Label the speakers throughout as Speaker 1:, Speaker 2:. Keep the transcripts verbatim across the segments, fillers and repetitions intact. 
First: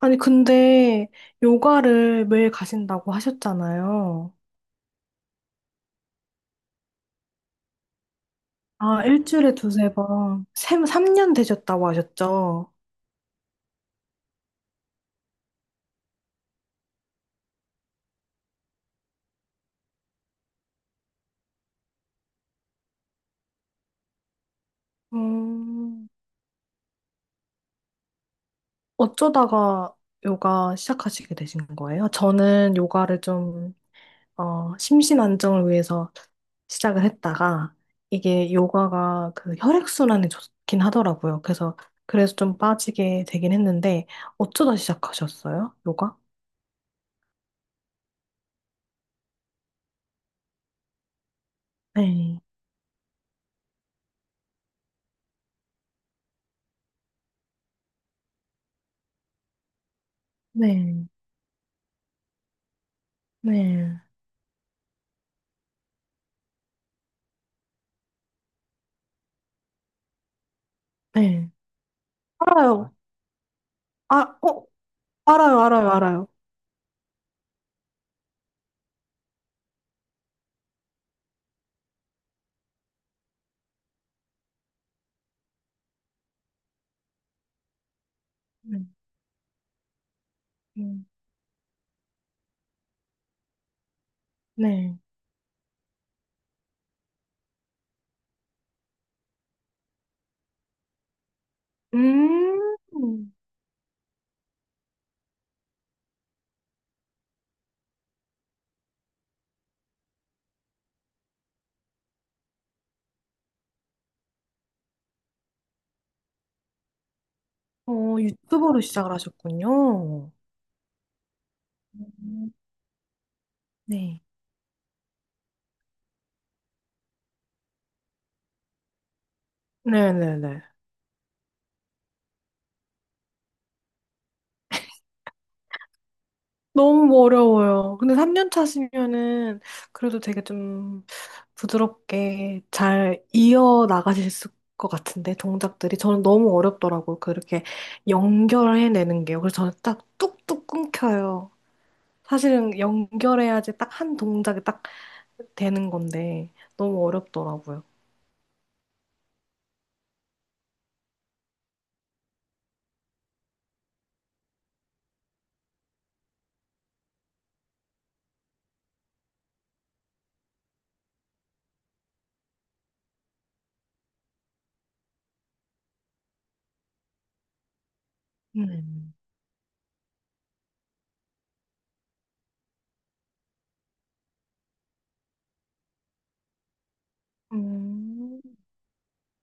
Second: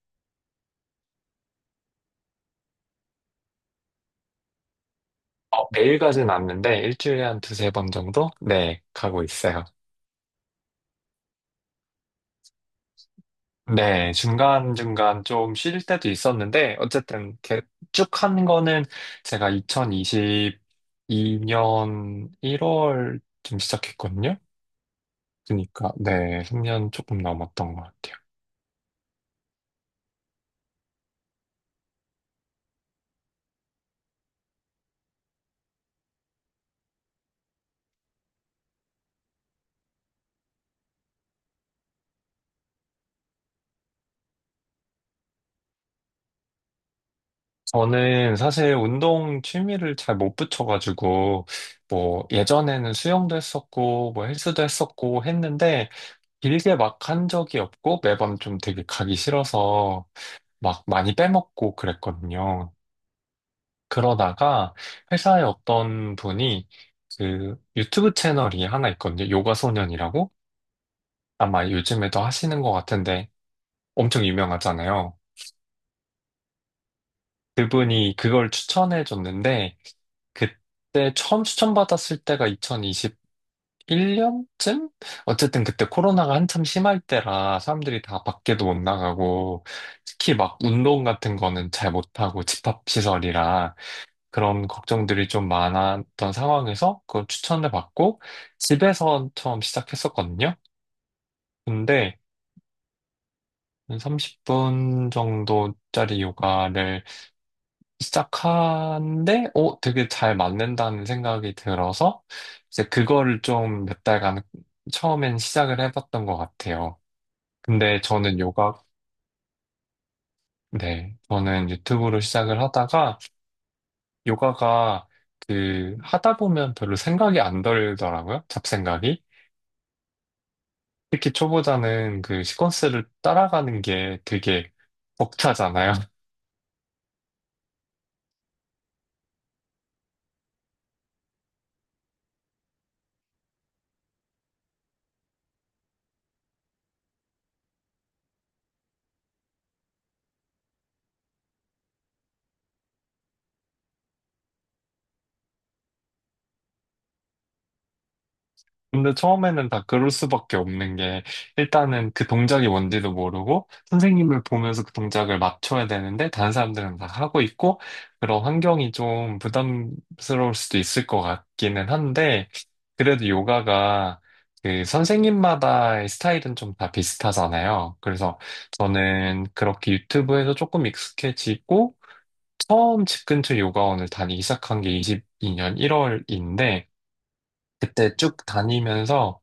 Speaker 1: 아니, 근데 요가를 매일 가신다고 하셨잖아요.
Speaker 2: 어, 매일 가진 않는데 일주일에 한 두세 번 정도? 네,
Speaker 1: 아,
Speaker 2: 가고
Speaker 1: 일주일에
Speaker 2: 있어요.
Speaker 1: 두세 번. 세, 삼 년 되셨다고 하셨죠?
Speaker 2: 네, 중간중간 좀 쉴 때도 있었는데 어쨌든 쭉 한 거는 제가 이천이십이 년 일 월쯤 시작했거든요. 그러니까
Speaker 1: 음.
Speaker 2: 네, 삼 년 조금 넘었던 것 같아요.
Speaker 1: 어쩌다가 요가 시작하시게 되신 거예요? 저는 요가를 좀, 어, 심신 안정을 위해서 시작을 했다가 이게 요가가 그 혈액순환에 좋긴 하더라고요. 그래서, 그래서 좀 빠지게 되긴 했는데 어쩌다 시작하셨어요? 요가?
Speaker 2: 저는 사실 운동 취미를 잘 못 붙여가지고 뭐
Speaker 1: 네.
Speaker 2: 예전에는 수영도 했었고 뭐 헬스도 했었고 했는데 길게 막 한 적이 없고 매번 좀 되게 가기 싫어서 막
Speaker 1: 네.
Speaker 2: 많이 빼먹고 그랬거든요.
Speaker 1: 네.
Speaker 2: 그러다가 회사에 어떤 분이 그 유튜브 채널이 하나 있거든요. 요가 소년이라고
Speaker 1: 네.
Speaker 2: 아마 요즘에도 하시는 것
Speaker 1: 알아요.
Speaker 2: 같은데 엄청
Speaker 1: 아, 어,
Speaker 2: 유명하잖아요.
Speaker 1: 알아요, 알아요, 알아요.
Speaker 2: 그분이 그걸 추천해 줬는데 그때 처음 추천받았을 때가 이천이십 일 년쯤? 어쨌든 그때 코로나가 한참 심할 때라 사람들이 다 밖에도 못
Speaker 1: 음.
Speaker 2: 나가고 특히 막 운동
Speaker 1: 음.
Speaker 2: 같은 거는 잘 못하고 집합시설이라 그런
Speaker 1: 네.
Speaker 2: 걱정들이 좀 많았던 상황에서 그걸 추천을 받고 집에서 처음 시작했었거든요. 근데
Speaker 1: 음,
Speaker 2: 한 삼십 분 정도짜리 요가를 시작하는데 어, 되게 잘 맞는다는 생각이 들어서 이제 그거를 좀 몇 달간 처음엔 시작을 해봤던 것 같아요. 근데
Speaker 1: 어,
Speaker 2: 저는
Speaker 1: 유튜버로
Speaker 2: 요가,
Speaker 1: 시작을 하셨군요.
Speaker 2: 네, 저는 유튜브로
Speaker 1: 음.
Speaker 2: 시작을 하다가
Speaker 1: 네.
Speaker 2: 요가가 그 하다 보면 별로 생각이 안 들더라고요. 잡생각이.
Speaker 1: 네네네.
Speaker 2: 특히 초보자는 그 시퀀스를 따라가는 게 되게 벅차잖아요.
Speaker 1: 너무 어려워요. 근데 삼 년 차시면은 그래도 되게 좀 부드럽게 잘 이어 나가실 수- 것 같은데, 동작들이. 저는 너무 어렵더라고요. 그렇게 연결해내는 게요. 그래서 저는 딱 뚝뚝 끊겨요. 사실은 연결해야지 딱 한 동작이 딱 되는 건데 너무 어렵더라고요.
Speaker 2: 근데 처음에는 다 그럴 수밖에 없는 게, 일단은 그 동작이 뭔지도 모르고, 선생님을 보면서 그 동작을 맞춰야 되는데, 다른 사람들은 다 하고 있고, 그런 환경이 좀 부담스러울 수도 있을 것 같기는 한데, 그래도 요가가 그 선생님마다의 스타일은 좀 다 비슷하잖아요. 그래서
Speaker 1: 음.
Speaker 2: 저는 그렇게 유튜브에서 조금 익숙해지고, 처음 집 근처 요가원을 다니기 시작한 게 이십이 년 일 월인데, 그때 쭉
Speaker 1: 음.
Speaker 2: 다니면서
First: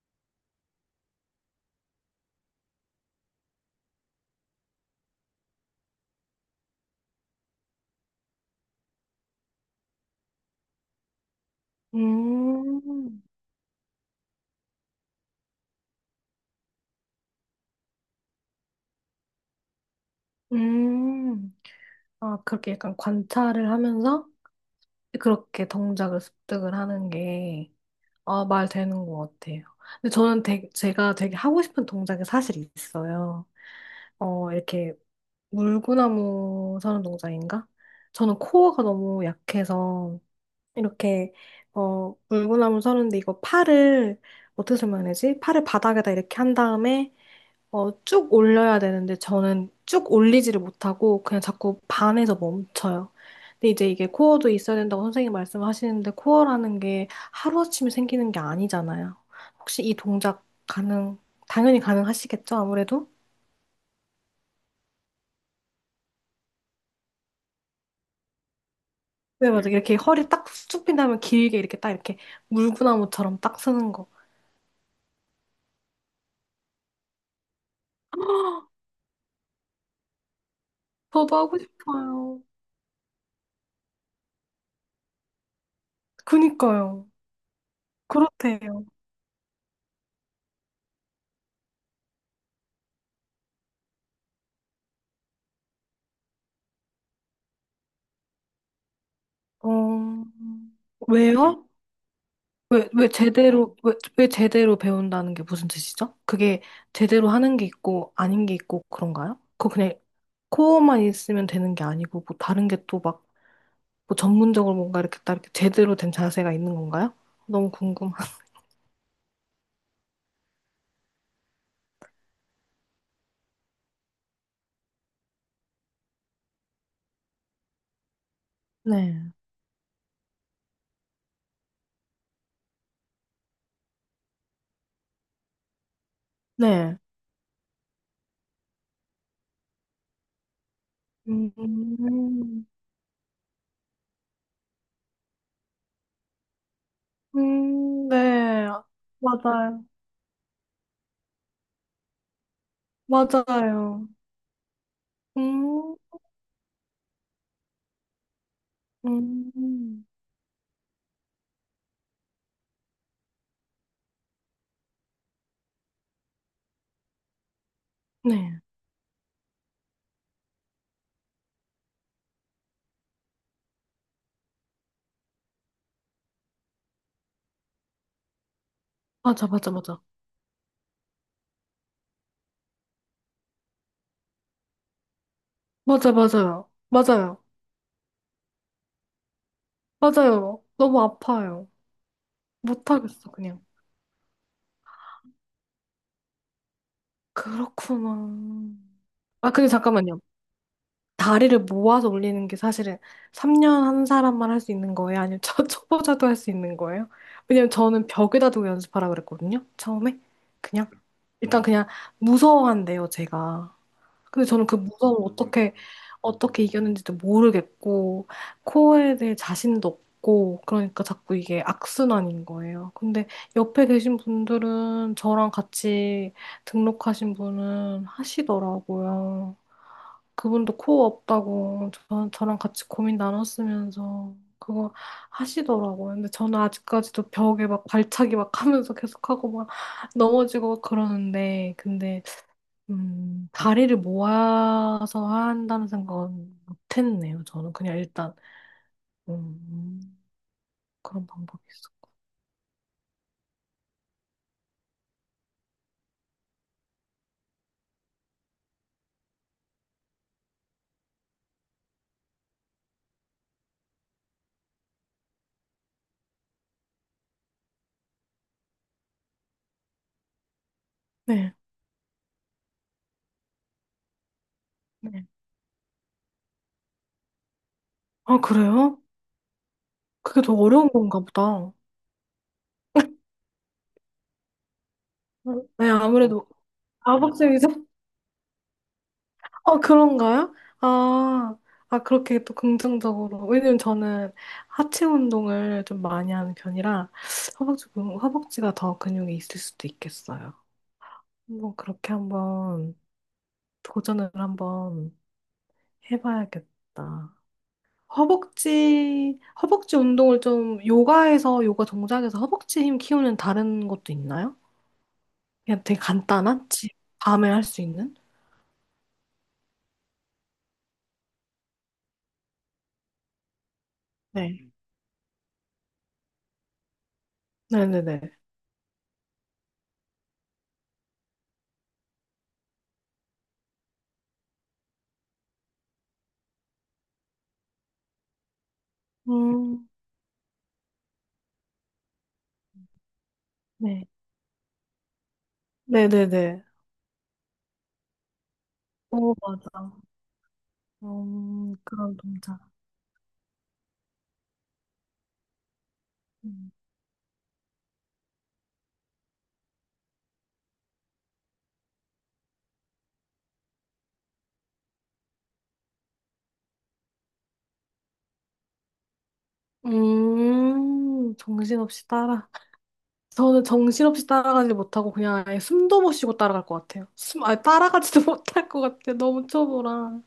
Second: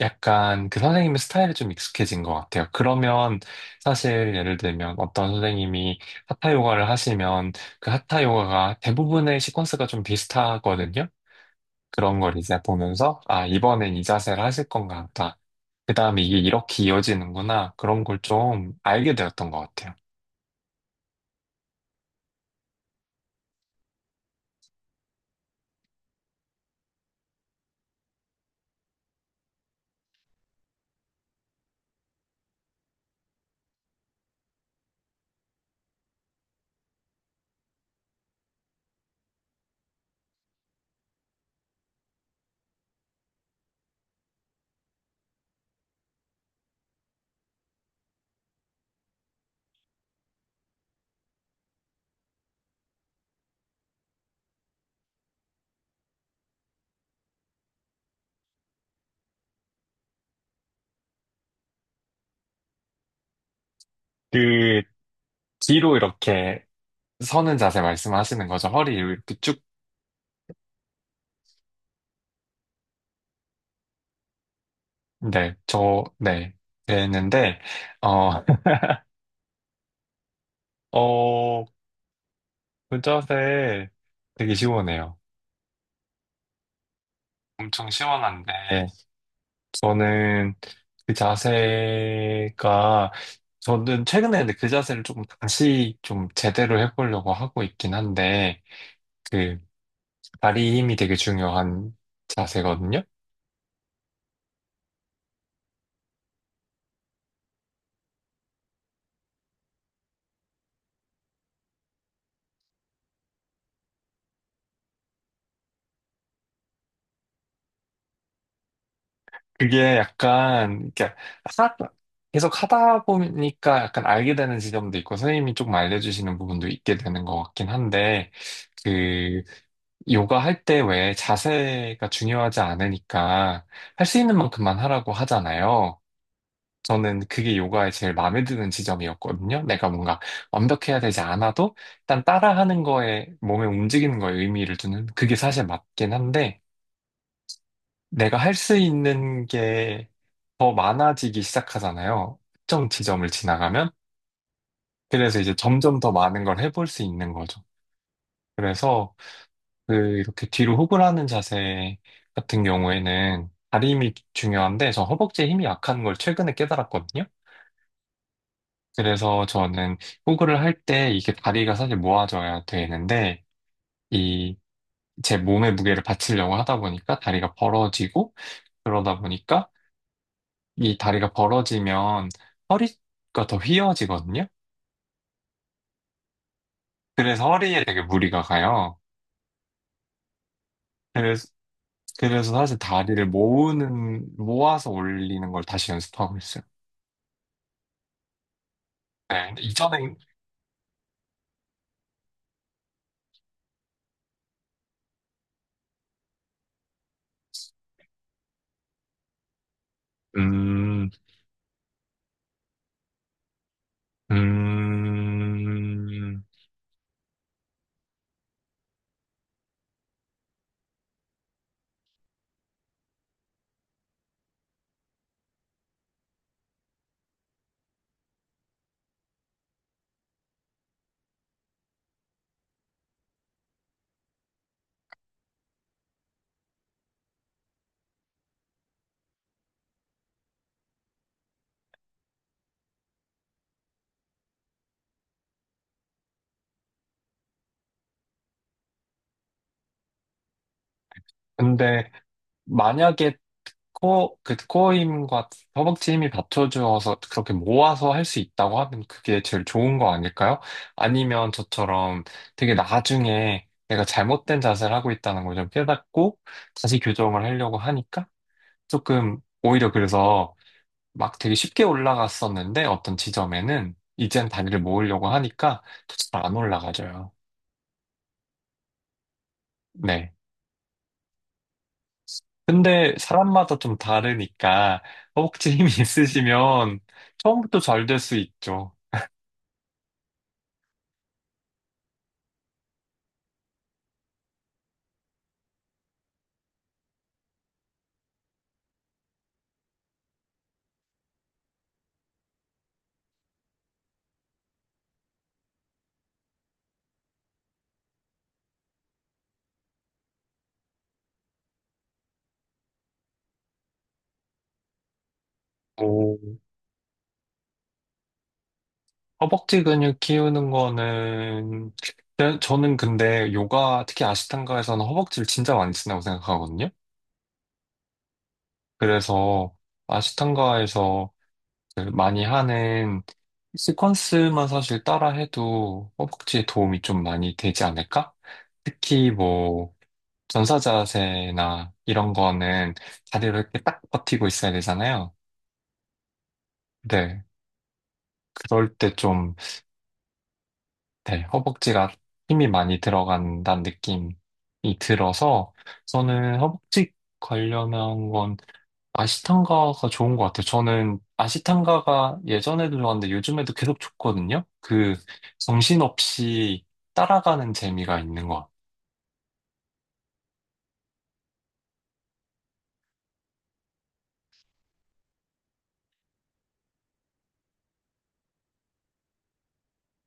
Speaker 2: 약간 그 선생님의 스타일이 좀 익숙해진 것 같아요. 그러면 사실 예를 들면 어떤 선생님이 하타 요가를 하시면 그 하타 요가가 대부분의 시퀀스가 좀 비슷하거든요. 그런 걸 이제 보면서
Speaker 1: 음.
Speaker 2: 아, 이번엔 이 자세를 하실 건가 하다. 그 다음에 이게 이렇게 이어지는구나. 그런 걸 좀 알게 되었던 것 같아요.
Speaker 1: 음. 아, 그렇게 약간 관찰을 하면서 그렇게 동작을 습득을 하는 게, 아, 말 되는 것 같아요. 근데 저는 되게, 제가 되게 하고 싶은 동작이 사실 있어요. 어, 이렇게 물구나무 서는 동작인가? 저는 코어가 너무 약해서 이렇게 어 물구나무 서는데 이거 팔을 어떻게 설명해야지? 팔을 바닥에다 이렇게 한 다음에 어 쭉 올려야 되는데 저는 쭉 올리지를 못하고 그냥 자꾸 반에서 멈춰요. 근데 이제 이게 코어도 있어야 된다고 선생님 말씀하시는데 코어라는 게 하루아침에 생기는 게 아니잖아요. 혹시 이 동작 가능, 당연히 가능하시겠죠, 아무래도?
Speaker 2: 그 뒤로 이렇게 서는 자세 말씀하시는 거죠. 허리 이렇게
Speaker 1: 네,
Speaker 2: 쭉,
Speaker 1: 맞아. 요 이렇게 허리 딱 쭉 핀 다음에 길게 이렇게 딱 이렇게 물구나무처럼 딱 서는 거.
Speaker 2: 네, 저, 네, 됐는데, 어,
Speaker 1: 저도 하고
Speaker 2: 어,
Speaker 1: 싶어요.
Speaker 2: 그 자세 되게 시원해요.
Speaker 1: 그니까요.
Speaker 2: 엄청
Speaker 1: 그렇대요.
Speaker 2: 시원한데 저는 그 자세가 저는 최근에 근데 그 자세를 조금 다시 좀 제대로 해보려고 하고 있긴 한데 그
Speaker 1: 어,
Speaker 2: 다리 힘이 되게
Speaker 1: 왜요?
Speaker 2: 중요한
Speaker 1: 왜,
Speaker 2: 자세거든요.
Speaker 1: 왜 제대로, 왜, 왜 제대로 배운다는 게 무슨 뜻이죠? 그게 제대로 하는 게 있고, 아닌 게 있고, 그런가요? 그거 그냥 코어만 있으면 되는 게 아니고, 뭐 다른 게 또 막, 뭐 전문적으로 뭔가 이렇게 딱 이렇게 제대로 된 자세가 있는 건가요? 너무 궁금한.
Speaker 2: 그게 약간 이렇게 하 계속 하다 보니까 약간 알게 되는 지점도 있고 선생님이 조금 알려주시는 부분도 있게 되는 것 같긴 한데
Speaker 1: 네.
Speaker 2: 그, 요가 할 때 왜 자세가 중요하지 않으니까 할 수 있는 만큼만 하라고 하잖아요.
Speaker 1: 네.
Speaker 2: 저는 그게 요가의 제일 마음에 드는 지점이었거든요. 내가 뭔가 완벽해야 되지 않아도
Speaker 1: 음.
Speaker 2: 일단 따라하는 거에 몸에 움직이는 거에 의미를 두는 그게 사실 맞긴 한데
Speaker 1: 음.
Speaker 2: 내가 할
Speaker 1: 네.
Speaker 2: 수 있는
Speaker 1: 맞아요.
Speaker 2: 게 더 많아지기 시작하잖아요. 특정 지점을 지나가면.
Speaker 1: 맞아요.
Speaker 2: 그래서 이제
Speaker 1: 음.
Speaker 2: 점점 더 많은 걸 해볼 수 있는 거죠. 그래서 그
Speaker 1: 음.
Speaker 2: 이렇게 뒤로 호흡을 하는 자세 같은 경우에는 다리 힘이 중요한데 저 허벅지에 힘이 약한 걸 최근에 깨달았거든요.
Speaker 1: 네.
Speaker 2: 그래서 저는 호흡을 할 때 이게 다리가 사실 모아져야 되는데 이 제 몸의 무게를 받치려고 하다 보니까 다리가 벌어지고 그러다
Speaker 1: 맞아,
Speaker 2: 보니까
Speaker 1: 맞아, 맞아.
Speaker 2: 이 다리가 벌어지면 허리가 더 휘어지거든요.
Speaker 1: 맞아, 맞아요. 맞아요.
Speaker 2: 그래서 허리에 되게 무리가 가요.
Speaker 1: 맞아요. 너무
Speaker 2: 그래서
Speaker 1: 아파요.
Speaker 2: 그래서 사실 다리를
Speaker 1: 못하겠어, 그냥.
Speaker 2: 모으는 모아서 올리는 걸 다시 연습하고 있어요.
Speaker 1: 그렇구나.
Speaker 2: 네,
Speaker 1: 아,
Speaker 2: 근데
Speaker 1: 근데
Speaker 2: 이전에
Speaker 1: 잠깐만요. 다리를 모아서 올리는 게 사실은 삼 년 한 사람만 할 수 있는 거예요? 아니면 저, 초보자도 할 수 있는 거예요? 왜냐면 저는 벽에다 두고 연습하라 그랬거든요. 처음에. 그냥.
Speaker 2: 음,
Speaker 1: 일단 그냥 무서워한대요, 제가. 근데 저는 그 무서움 어떻게
Speaker 2: 음,
Speaker 1: 어떻게 이겼는지도 모르겠고 코어에 대해 자신도 없고 그러니까 자꾸 이게 악순환인 거예요. 근데 옆에 계신 분들은 저랑 같이 등록하신 분은 하시더라고요. 그분도 코어 없다고 저, 저랑 같이 고민 나눴으면서 그거 하시더라고요. 근데 저는 아직까지도 벽에 막 발차기 막 하면서 계속하고 막 넘어지고 막 그러는데 근데 음, 다리를 모아서 한다는 생각은 못했네요. 저는 그냥 일단 음, 그런 방법이
Speaker 2: 근데
Speaker 1: 있었고.
Speaker 2: 만약에 코, 그 코어 힘과 허벅지 힘이 받쳐주어서 그렇게 모아서 할 수 있다고 하면 그게 제일 좋은 거 아닐까요? 아니면 저처럼 되게 나중에 내가 잘못된 자세를 하고 있다는 걸 좀 깨닫고 다시 교정을 하려고 하니까 조금 오히려 그래서 막
Speaker 1: 네.
Speaker 2: 되게 쉽게 올라갔었는데 어떤 지점에는 이젠 다리를
Speaker 1: 네.
Speaker 2: 모으려고 하니까 또 잘 안 올라가져요.
Speaker 1: 아, 그래요?
Speaker 2: 네.
Speaker 1: 그게 더 어려운 건가 보다.
Speaker 2: 근데 사람마다 좀 다르니까 허벅지 힘이
Speaker 1: 네, 아무래도
Speaker 2: 있으시면
Speaker 1: 아박쌤이죠?
Speaker 2: 처음부터 잘 될 수 있죠.
Speaker 1: 아, 그런가요? 아, 아, 그렇게 또 긍정적으로. 왜냐면 저는 하체 운동을 좀 많이 하는 편이라 허벅지, 근- 허벅지가 더 근육이 있을 수도 있겠어요. 한번 그렇게 한번 도전을 한번 해봐야겠다. 허벅지, 허벅지 운동을 좀 요가에서, 요가 동작에서 허벅지 힘 키우는 다른 것도 있나요? 그냥 되게
Speaker 2: 오.
Speaker 1: 간단한? 집, 밤에 할 수 있는?
Speaker 2: 허벅지 근육 키우는 거는 저- 저는 근데 요가 특히
Speaker 1: 네.
Speaker 2: 아시탄가에서는 허벅지를 진짜 많이 쓴다고 생각하거든요.
Speaker 1: 네네네.
Speaker 2: 그래서 아시탄가에서 그 많이 하는 시퀀스만 사실 따라해도 허벅지에 도움이 좀 많이 되지 않을까? 특히
Speaker 1: 음,
Speaker 2: 뭐 전사 자세나 이런 거는 다리를 이렇게 딱
Speaker 1: 네.
Speaker 2: 버티고 있어야 되잖아요.
Speaker 1: 네네네.
Speaker 2: 네. 그럴 때
Speaker 1: 오,
Speaker 2: 좀,
Speaker 1: 맞아.
Speaker 2: 네,
Speaker 1: 음,
Speaker 2: 허벅지가
Speaker 1: 그런 동작.
Speaker 2: 힘이 많이 들어간다는 느낌이 들어서 저는
Speaker 1: 음.
Speaker 2: 허벅지 관련한 건 아시탄가가 좋은 것 같아요. 저는 아시탄가가 예전에도 좋았는데 요즘에도 계속 좋거든요. 그 정신없이 따라가는 재미가 있는 것 같아요.
Speaker 1: 음, 정신없이 따라. 저는 정신없이 따라가지 못하고 그냥 아예 숨도 못 쉬고 따라갈 것 같아요. 숨, 아예 따라가지도 못할 것 같아요. 너무 초보라.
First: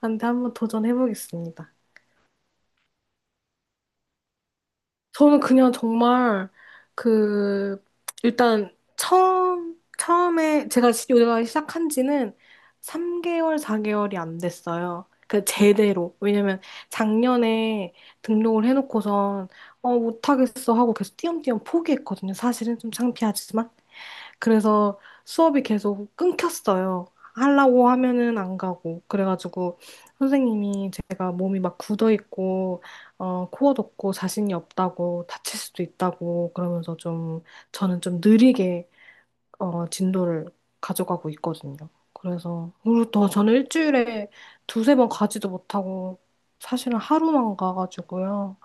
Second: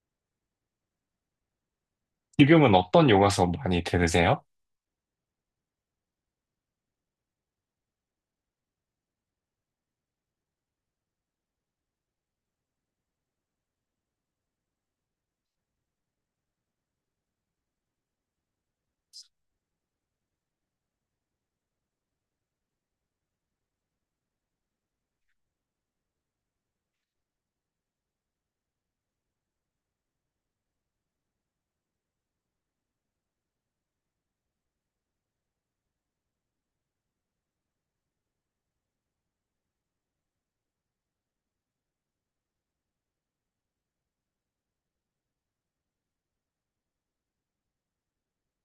Speaker 1: 안 돼, 한번 도전해보겠습니다.
Speaker 2: 지금은 어떤 요가수 많이 들으세요?
Speaker 1: 저는 그냥 정말 그 일단 처음 처음에 제가 시- 요가 시작한 지는 삼 개월, 사 개월이 안 됐어요. 그 제대로. 왜냐면 작년에 등록을 해놓고선 어 못하겠어 하고 계속 띄엄띄엄 포기했거든요. 사실은 좀 창피하지만. 그래서 수업이 계속 끊겼어요. 하려고 하면은 안 가고. 그래가지고 선생님이 제가 몸이 막 굳어 있고, 어, 코어 돕고 자신이 없다고 다칠 수도 있다고 그러면서 좀 저는 좀 느리게 어, 진도를 가져가고 있거든요. 그래서 그리고 또 저는 일주일에 두세 번 가지도 못하고 사실은 하루만 가가지고요.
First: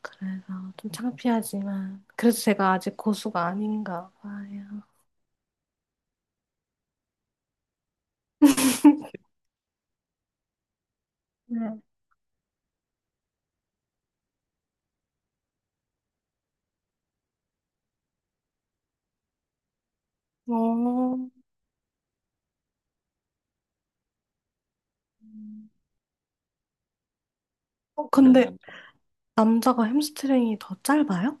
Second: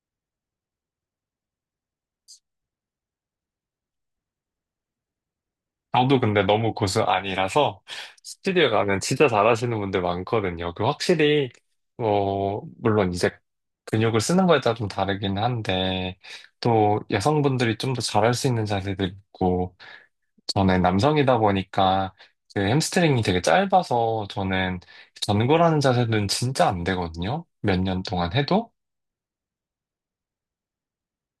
Speaker 1: 그래서 좀 창피하지만 그래도 제가 아직 고수가 아닌가 봐요.
Speaker 2: 저도 근데 너무 고수 아니라서 스튜디오 가면 진짜 잘하시는 분들 많거든요. 그 확실히 어 물론 이제 근육을 쓰는 거에 따라 좀 다르긴 한데 또 여성분들이 좀 더 잘할 수 있는 자세들 있고 저는
Speaker 1: 어.
Speaker 2: 남성이다 보니까 그 햄스트링이 되게 짧아서 저는 전굴하는 자세는 진짜 안 되거든요. 몇 년
Speaker 1: 어,
Speaker 2: 동안
Speaker 1: 근데 그러면
Speaker 2: 해도.
Speaker 1: 남자가 햄스트링이 더 짧아요?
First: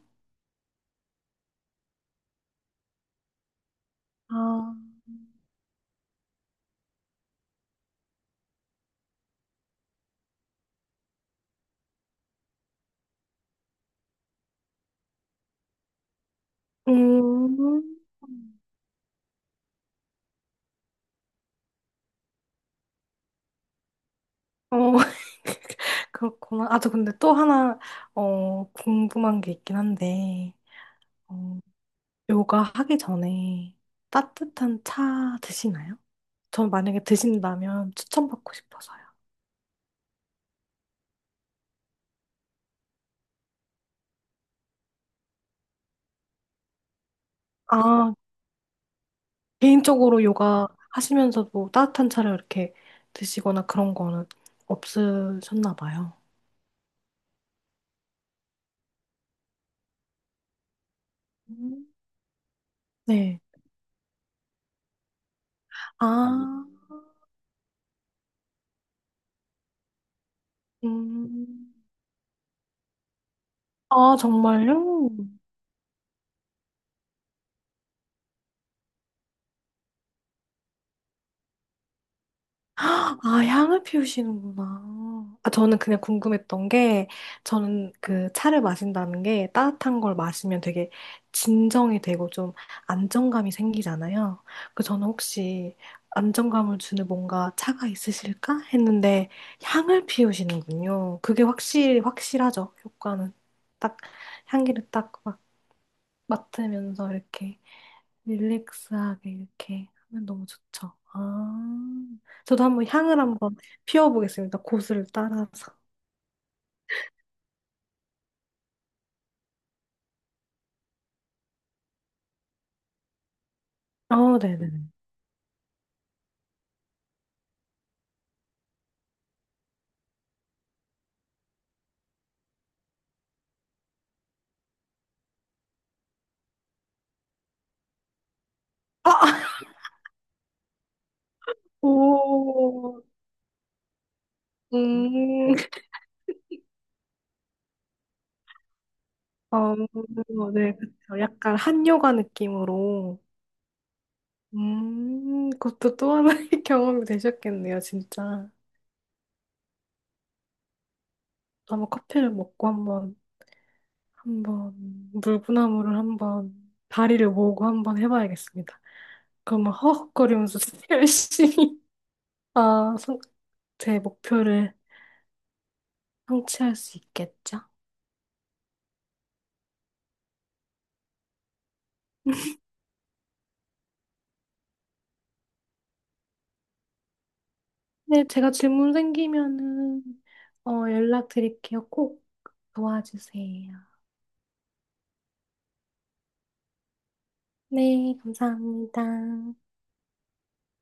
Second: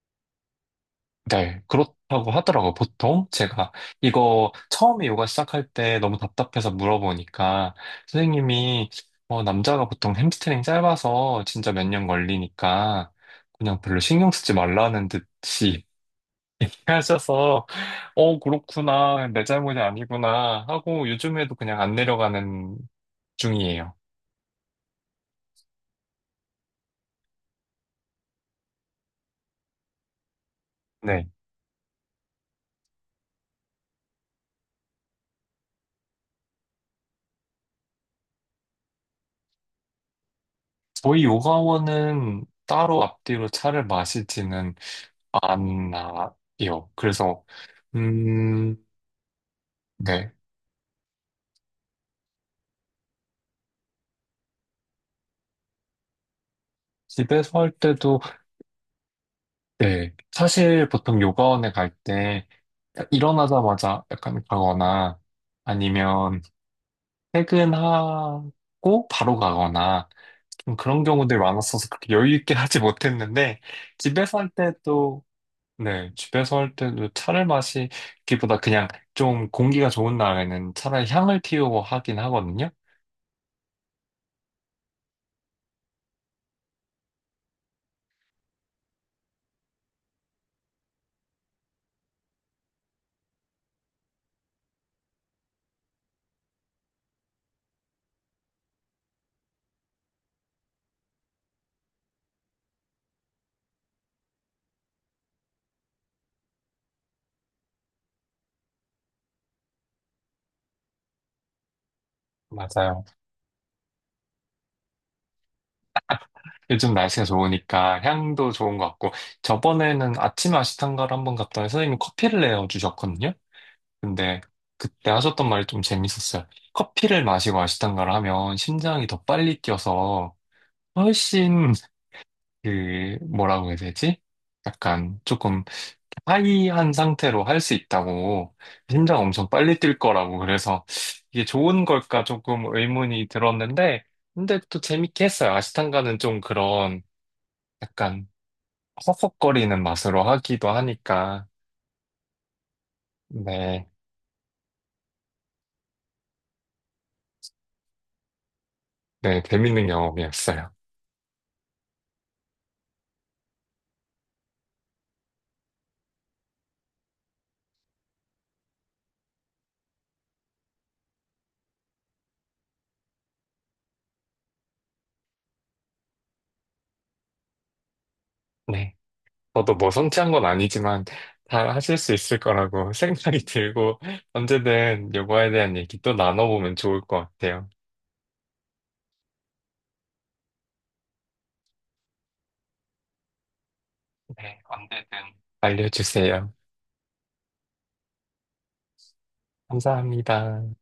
Speaker 2: 네, 그렇다고 하더라고요. 보통 제가 이거
Speaker 1: 아,
Speaker 2: 처음에 요가 시작할 때 너무 답답해서 물어보니까 선생님이 어, 남자가 보통 햄스트링 짧아서 진짜 몇 년 걸리니까 그냥 별로 신경 쓰지 말라는 듯이 하셔서
Speaker 1: 음,
Speaker 2: 어, 그렇구나. 내 잘못이 아니구나 하고 요즘에도 그냥 안 내려가는 중이에요.
Speaker 1: 어, 그렇구나. 아, 저 근데 또 하나, 어, 궁금한 게 있긴 한데,
Speaker 2: 네.
Speaker 1: 어, 요가 하기 전에 따뜻한 차 드시나요? 전 만약에 드신다면 추천받고 싶어서요.
Speaker 2: 저희 요가원은 따로 앞뒤로 차를 마시지는 안 나요. 그래서,
Speaker 1: 아,
Speaker 2: 음,
Speaker 1: 개인적으로
Speaker 2: 네.
Speaker 1: 요가 하시면서도 따뜻한 차를 이렇게 드시거나 그런 거는 없으셨나 봐요.
Speaker 2: 집에서 할 때도, 네. 사실 보통 요가원에
Speaker 1: 음.
Speaker 2: 갈 때,
Speaker 1: 네.
Speaker 2: 일어나자마자 약간 가거나,
Speaker 1: 아
Speaker 2: 아니면
Speaker 1: 아,
Speaker 2: 퇴근하고 바로 가거나, 좀 그런 경우들이
Speaker 1: 음.
Speaker 2: 많았어서 그렇게 여유 있게 하지 못했는데,
Speaker 1: 아,
Speaker 2: 집에서 할
Speaker 1: 정말요?
Speaker 2: 때도, 네. 집에서 할 때도 차를 마시기보다 그냥 좀 공기가 좋은 날에는 차라리 향을 피우고 하긴 하거든요.
Speaker 1: 아, 향을 피우시는구나. 아, 저는 그냥 궁금했던 게, 저는 그 차를 마신다는 게 따뜻한 걸 마시면 되게 진정이 되고 좀 안정감이 생기잖아요. 그 저는 혹시 안정감을 주는 뭔가 차가 있으실까? 했는데 향을 피우시는군요. 그게 확실히 확실하죠. 효과는 딱 향기를 딱 막 맡으면서 이렇게. 릴렉스하게 이렇게 하면 너무 좋죠. 아, 저도 한번
Speaker 2: 맞아요.
Speaker 1: 향을 한번 피워보겠습니다. 고수를 따라서.
Speaker 2: 요즘 날씨가 좋으니까 향도 좋은 것 같고 저번에는 아침 아시탄가를 한번 갔더니 선생님이 커피를 내어 주셨거든요.
Speaker 1: 어,
Speaker 2: 근데
Speaker 1: 네네네.
Speaker 2: 그때 하셨던 말이 좀 재밌었어요. 커피를 마시고 아시탄가를 하면 심장이 더 빨리 뛰어서 훨씬 그 뭐라고 해야 되지? 약간 조금 하이한 상태로 할 수 있다고 심장 엄청
Speaker 1: 아,
Speaker 2: 빨리 뛸 거라고 그래서 이게 좋은 걸까 조금
Speaker 1: 오,
Speaker 2: 의문이 들었는데 근데 또 재밌게 했어요.
Speaker 1: 음,
Speaker 2: 아시탄가는 좀 그런 약간
Speaker 1: 어,
Speaker 2: 허걱거리는 맛으로 하기도
Speaker 1: 네, 그쵸.
Speaker 2: 하니까,
Speaker 1: 약간 한요가 느낌으로.
Speaker 2: 네,
Speaker 1: 음, 그것도 또 하나의 경험이 되셨겠네요, 진짜.
Speaker 2: 네, 재밌는 경험이었어요.
Speaker 1: 한번 커피를 먹고 한번, 한번, 물구나무를 한번, 다리를 모으고 한번 해봐야겠습니다. 그러면 허헉거리면서 열심히. 아, 성- 제 목표를 성취할 수 있겠죠?
Speaker 2: 네. 저도 뭐 성취한 건 아니지만, 잘 하실 수 있을 거라고 생각이 들고, 언제든 요거에 대한 얘기 또 나눠보면 좋을 것 같아요.
Speaker 1: 네, 제가 질문 생기면은 어, 연락드릴게요. 꼭 도와주세요.
Speaker 2: 네, 언제든 알려주세요.
Speaker 1: 네, 감사합니다.
Speaker 2: 감사합니다.